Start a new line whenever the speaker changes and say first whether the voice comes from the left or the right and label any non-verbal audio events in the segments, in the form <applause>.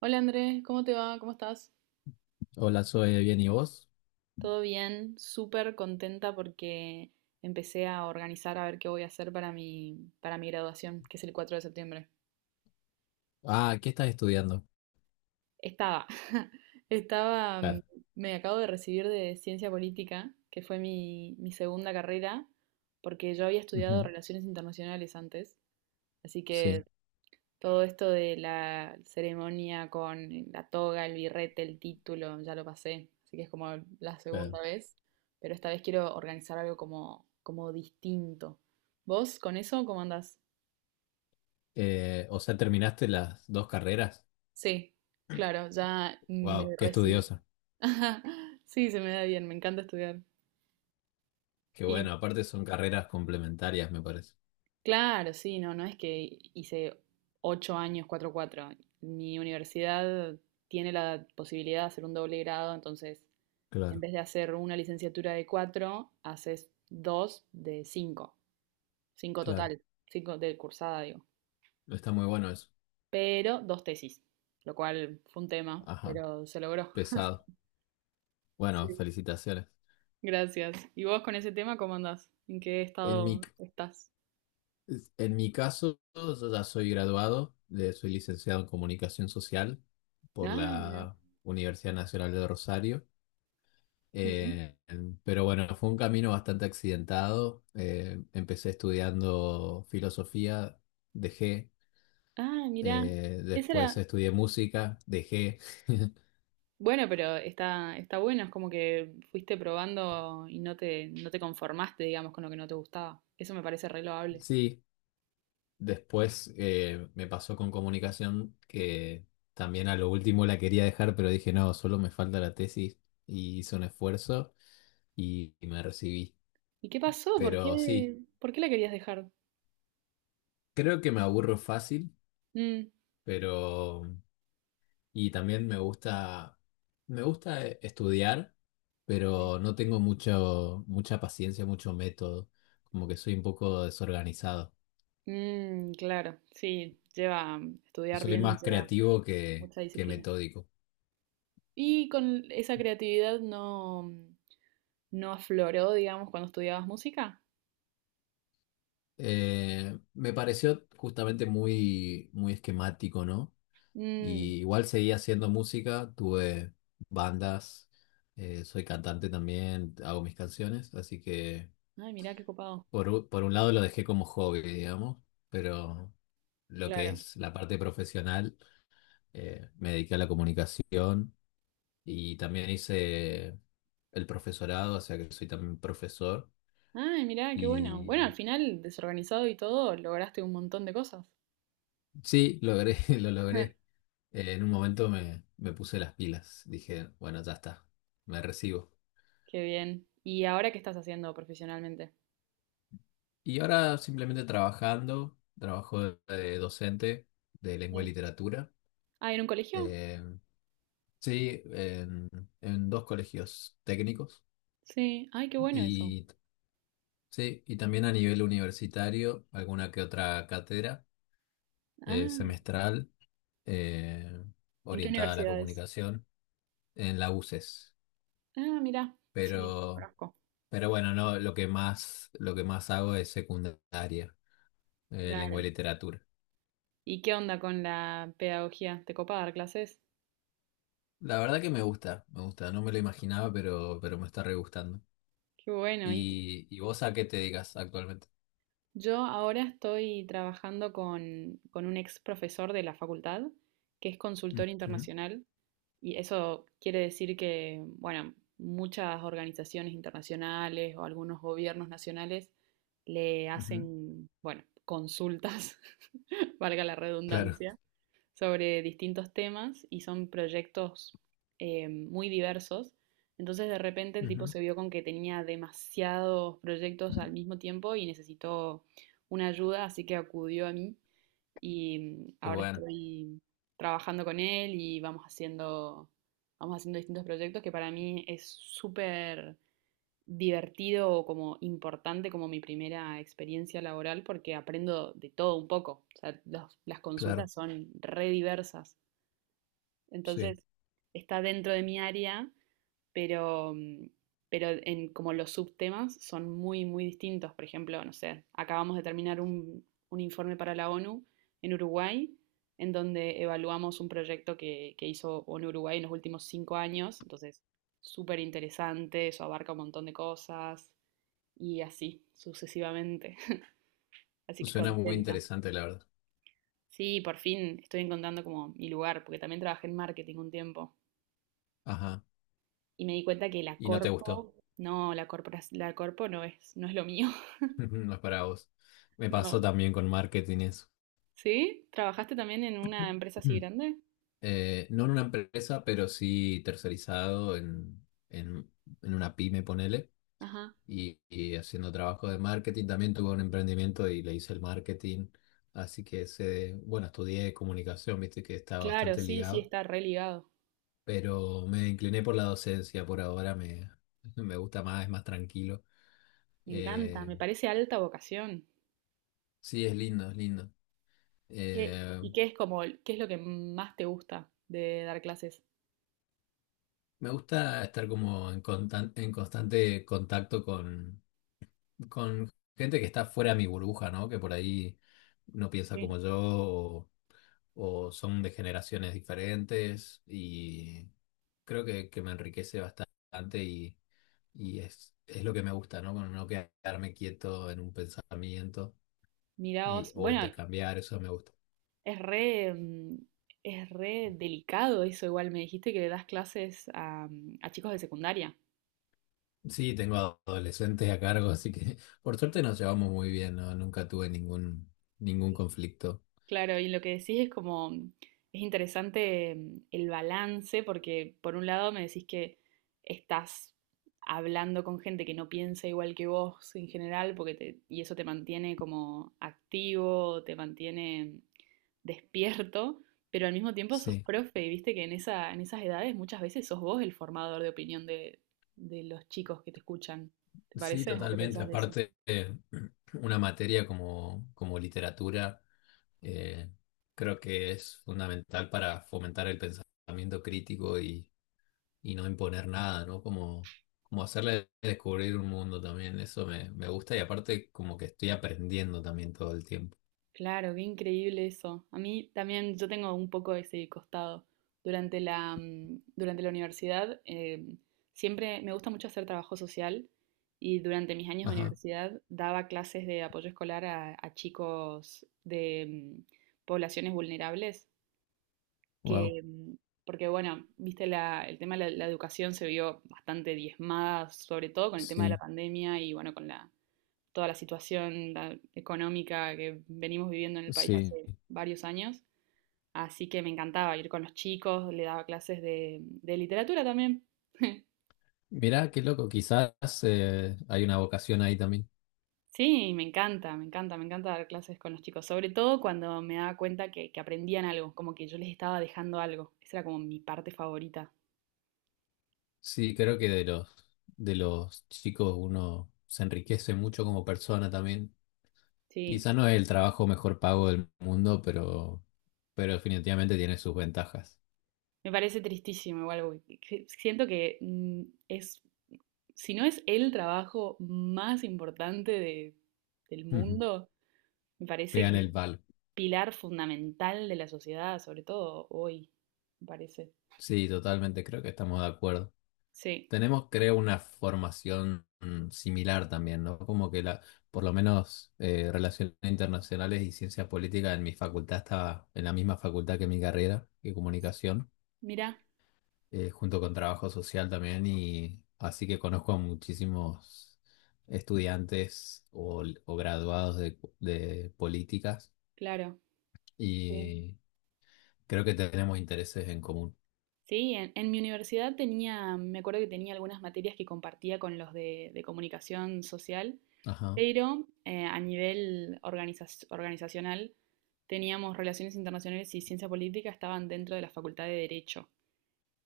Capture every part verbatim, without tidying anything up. right: Hola Andrés, ¿cómo te va? ¿Cómo estás?
left: Hola, soy bien, ¿y vos?
right: Todo bien, súper contenta porque empecé a organizar a ver qué voy a hacer para mi, para mi graduación, que es el cuatro de septiembre.
left: Ah, ¿qué estás estudiando?
right: Estaba, <laughs> estaba, mm,
left: Claro.
right: me acabo de recibir de ciencia política, que fue mi, mi segunda carrera, porque yo había estudiado
left: Ujú,
right: relaciones internacionales antes, así que
left: sí,
right: todo esto de la ceremonia con la toga, el birrete, el título, ya lo pasé, así que es como la
left: claro.
right: segunda vez, pero esta vez quiero organizar algo como, como distinto. ¿Vos con eso cómo andás?
left: Eh, o sea, terminaste las dos carreras.
right: Sí, claro, ya me
left: Wow, qué
right: recibí.
left: estudiosa.
right: <laughs> Ajá, sí, se me da bien, me encanta estudiar.
left: Qué bueno, aparte son carreras complementarias, me parece.
right: Claro, sí, no, no es que hice ocho años cuatro cuatro Mi universidad tiene la posibilidad de hacer un doble grado, entonces en
left: Claro,
right: vez de hacer una licenciatura de cuatro, haces dos de cinco, cinco
left: claro.
right: total, cinco de cursada, digo,
left: Está muy bueno eso.
right: pero dos tesis, lo cual fue un tema,
left: Ajá,
right: pero se logró. <laughs>
left: pesado. Bueno,
right: Sí.
left: felicitaciones.
right: Gracias. ¿Y vos con ese tema cómo andás? ¿En qué
left: En mi,
right: estado estás?
left: en mi caso, yo ya soy graduado, de- soy licenciado en comunicación social por
right: Ah, mira.
left: la Universidad Nacional de Rosario. Eh, pero bueno, fue un camino bastante accidentado. Eh, empecé estudiando filosofía, dejé.
right: Ah, mira.
left: Eh,
right: Esa
left: después
right: era.
left: estudié música, dejé. <laughs>
right: Bueno, pero está, está bueno, es como que fuiste probando y no te, no te conformaste, digamos, con lo que no te gustaba. Eso me parece re loable.
left: Sí, después eh, me pasó con comunicación que también a lo último la quería dejar, pero dije, no, solo me falta la tesis y hice un esfuerzo y, y me recibí.
right: ¿Y qué pasó? ¿Por
left: Pero sí,
right: qué, por qué la querías dejar?
left: creo que me aburro fácil,
right: Mm.
left: pero y también me gusta, me gusta eh, estudiar,
right: Sí.
left: pero no tengo mucho, mucha paciencia, mucho método. Como que soy un poco desorganizado.
right: Mm, claro, sí, lleva, estudiar
left: Soy
right: bien
left: más
right: lleva
left: creativo que,
right: mucha
left: que
right: disciplina.
left: metódico.
right: ¿Y con esa creatividad no, no afloró, digamos, cuando estudiabas música?
left: Eh, me pareció justamente muy, muy esquemático, ¿no?
right: Mm,
left: Y igual seguí haciendo música, tuve bandas, eh, soy cantante también, hago mis canciones, así que
right: ay, mirá qué copado.
left: por, u- por un lado lo dejé como hobby, digamos, pero lo que
right: Claro.
left: es la parte profesional, eh, me dediqué a la comunicación y también hice el profesorado, o sea que soy también profesor.
right: Ay, mirá, qué bueno. Bueno, al
left: Y
right: final, desorganizado y todo, lograste un montón de cosas.
left: sí, logré, <laughs> lo logré.
right: <laughs>
left: Eh, en un momento me, me puse las pilas, dije, bueno, ya está, me recibo.
right: Qué bien. ¿Y ahora qué estás haciendo profesionalmente?
left: Y ahora simplemente trabajando, trabajo de, de docente de lengua y
right: Sí.
left: literatura.
right: Ah, ¿en un colegio?
left: eh, Sí, en, en dos colegios técnicos
right: Sí. Ay, qué bueno eso.
left: y sí, y también a nivel universitario, alguna que otra cátedra eh,
right: Ah,
left: semestral eh,
right: ¿en qué
left: orientada a la
right: universidades?
left: comunicación en la UCES.
right: Ah, mira. Sí,
left: Pero,
right: conozco.
left: pero bueno, no, lo que más, lo que más hago es secundaria, eh, lengua y
right: Claro.
left: literatura.
right: ¿Y qué onda con la pedagogía? ¿Te copa dar clases?
left: La verdad que me gusta, me gusta, no me lo imaginaba, pero, pero me está re gustando.
right: Qué bueno. Y
left: ¿Y, y vos a qué te dedicas actualmente?
right: yo ahora estoy trabajando con, con un ex profesor de la facultad, que es consultor
left: Ujú,
right: internacional, y eso quiere decir que, bueno, muchas organizaciones internacionales o algunos gobiernos nacionales le
left: ujú,
right: hacen, bueno, consultas, <laughs> valga la
left: claro.
right: redundancia, sobre distintos temas y son proyectos eh, muy diversos. Entonces de repente el tipo
left: Ujú.
right: se vio con que tenía demasiados proyectos al mismo tiempo y necesitó una ayuda, así que acudió a mí y
left: Qué
right: ahora
left: bueno,
right: estoy trabajando con él y vamos haciendo, vamos haciendo distintos proyectos que para mí es súper divertido o como importante como mi primera experiencia laboral porque aprendo de todo un poco. O sea, los- las
left: claro,
right: consultas son re diversas.
left: sí.
right: Entonces, está dentro de mi área, pero, mm, pero en como los subtemas son muy, muy distintos. Por ejemplo, no sé, acabamos de terminar un, un informe para la ONU en Uruguay, en donde evaluamos un proyecto que, que hizo ONU Uruguay en los últimos cinco años. Entonces, súper interesante, eso abarca un montón de cosas y así sucesivamente. <laughs> Así que
left: Suena muy
right: contenta.
left: interesante, la verdad.
right: Sí, por fin estoy encontrando como mi lugar, porque también trabajé en marketing un tiempo
left: Ajá.
right: y me di cuenta que la
left: Y no te gustó.
right: corpo, no, la corpora- la corpo no es, no es lo mío. <laughs>
left: <laughs> No es para vos. Me pasó
right: No.
left: también con marketing eso.
right: ¿Sí? ¿Trabajaste también en una empresa
left: Mm.
right: así grande?
left: Eh, no en una empresa, pero sí tercerizado en, en, en una pyme, ponele.
right: Ajá.
left: Y, y haciendo trabajo de marketing. También tuve un emprendimiento y le hice el marketing. Así que se bueno, estudié comunicación, viste que estaba
right: Claro,
left: bastante
right: sí, sí,
left: ligado.
right: está re ligado.
left: Pero me incliné por la docencia por ahora. Me, <laughs> me gusta más, es más tranquilo.
right: Me encanta,
left: Eh,
right: me parece alta vocación.
left: Sí, es lindo, es lindo.
right: ¿Qué,
left: Eh,
right: y qué es como, qué es lo que más te gusta de dar clases?
left: Me gusta estar como en, constan- en constante contacto con, con gente que está fuera de mi burbuja, ¿no? Que por ahí no piensa
right: Sí.
left: como yo o, o son de generaciones diferentes y creo que, que me enriquece bastante y, y es, es lo que me gusta, ¿no? Con no quedarme quieto en un pensamiento y-
right: Miraos,
left: o
right: bueno,
left: intercambiar, eso me gusta.
right: es re, mm, es re delicado eso, igual me dijiste que le das clases a, mm, a chicos de secundaria.
left: Sí, tengo adolescentes a cargo, así que <laughs> por suerte nos llevamos muy bien, ¿no? Nunca tuve ningún, ningún conflicto.
right: Claro, y lo que decís es como, mm, es interesante mm, el balance, porque por un lado me decís que estás hablando con gente que no piensa igual que vos en general, porque te- y eso te mantiene como activo, te mantiene despierto, pero al mismo tiempo sos
left: Sí,
right: profe, y viste que en esa, en esas edades muchas veces sos vos el formador de opinión de, de los chicos que te escuchan. ¿Te
left: sí,
right: parece? ¿O qué
left: totalmente.
right: pensás de eso?
left: Aparte, eh, <clears throat> una materia como, como literatura, eh, creo que es fundamental para fomentar el pensamiento crítico y, y no imponer nada, ¿no? Como, como hacerle descubrir un mundo también, eso me, me gusta y aparte como que estoy aprendiendo también todo el tiempo.
right: Claro, qué increíble eso. A mí también, yo tengo un poco ese costado. Durante la, mm, durante la universidad, eh, siempre me gusta mucho hacer trabajo social y durante mis años de
left: Ajá,
right: universidad daba clases de apoyo escolar a, a chicos de mm, poblaciones vulnerables,
left: wow.
right: que, mm, porque bueno, viste, la, el tema de la, la educación se vio bastante diezmada, sobre todo con el tema de la
left: Sí,
right: pandemia y bueno, con la, toda la situación la económica que venimos viviendo en el país
left: sí.
right: hace varios años. Así que me encantaba ir con los chicos, le daba clases de, de literatura también. <laughs>
left: Mirá, qué loco, quizás eh, hay una vocación ahí también.
right: Sí, me encanta, me encanta, me encanta dar clases con los chicos, sobre todo cuando me daba cuenta que, que aprendían algo, como que yo les estaba dejando algo. Esa era como mi parte favorita.
left: Sí, creo que de los, de los chicos uno se enriquece mucho como persona también.
right: Sí,
left: Quizá no es el trabajo mejor pago del mundo, pero, pero definitivamente tiene sus ventajas.
right: me parece tristísimo igual, porque que- siento que mm, es, si no es el trabajo más importante de- del
left: <laughs> Ujú.
right: mundo, me parece
left: Pegan
right: que es
left: el palo.
right: pilar fundamental de la sociedad, sobre todo hoy, me parece.
left: Sí, totalmente, creo que estamos de acuerdo.
right: Sí,
left: Tenemos, creo, una formación mm, similar también, ¿no? Como que la, por lo menos eh, relaciones internacionales y ciencia política en mi facultad estaba en la misma facultad que mi carrera, que comunicación,
right: mira,
left: eh, junto con trabajo social también, y así que conozco a muchísimos estudiantes o, o graduados de, de políticas
right: claro. Sí,
left: y creo que tenemos intereses en común.
right: sí, en, en mi universidad tenía, me acuerdo que tenía algunas materias que compartía con los de, de comunicación social,
left: Ajá.
right: pero eh, a nivel organiza- organizacional teníamos relaciones internacionales y ciencia política estaban dentro de la facultad de Derecho.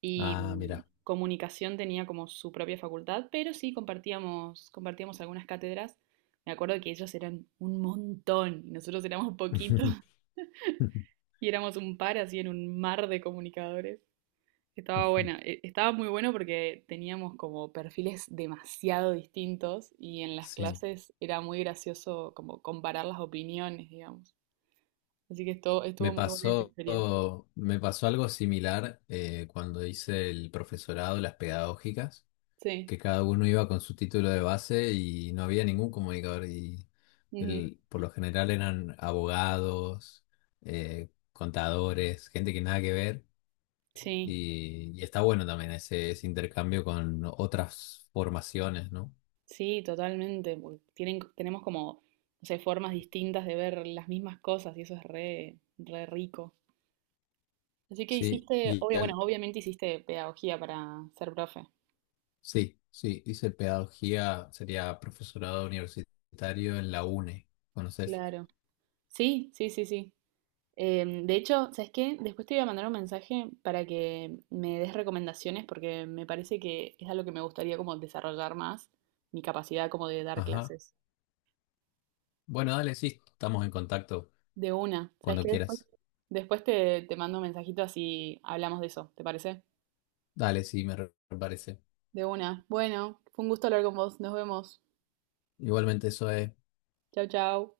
right: Y
left: Ah,
right: mm,
left: mira.
right: comunicación tenía como su propia facultad, pero sí compartíamos, compartíamos algunas cátedras. Me acuerdo que ellos eran un montón y nosotros éramos poquitos
left: <laughs>
right: <laughs> y éramos un par así en un mar de comunicadores. Estaba buena, e- estaba muy bueno porque teníamos como perfiles demasiado distintos y en las
left: Sí.
right: clases era muy gracioso como comparar las opiniones, digamos. Así que esto,
left: Me
right: estuvo muy buena esa
left: pasó,
right: experiencia.
left: Me pasó algo similar eh, cuando hice el profesorado, las pedagógicas,
right: Sí,
left: que cada uno iba con su título de base y no había ningún comunicador. Y
right: ujú,
left: el- por lo general eran abogados, eh, contadores, gente que nada que ver.
right: sí.
left: Y, y está bueno también ese, ese intercambio con otras formaciones, ¿no?
right: Sí, totalmente, porque tienen, tenemos como, no sé, formas distintas de ver las mismas cosas y eso es re, re rico. Así que
left: Sí,
right: hiciste,
left: y
right: obvia,
left: al-
right: bueno, obviamente hiciste pedagogía para ser profe.
left: sí, sí, hice pedagogía, sería profesorado universitario en la UNE. ¿Conoces?
right: Claro. Sí, sí, sí, sí. Em, de hecho, ¿sabes qué? Después te voy a mandar un mensaje para que me des recomendaciones porque me parece que es algo que me gustaría como desarrollar más, mi capacidad como de dar
left: Ajá.
right: clases.
left: Bueno, dale, sí, estamos en contacto
right: De una. ¿Sabes
left: cuando
right: qué? Después,
left: quieras.
right: después te, te mando un mensajito así hablamos de eso, ¿te parece?
left: Dale, sí, me re- me parece.
right: De una. Bueno, fue un gusto hablar con vos. Nos vemos.
left: Igualmente, eso es.
right: Chau, chau.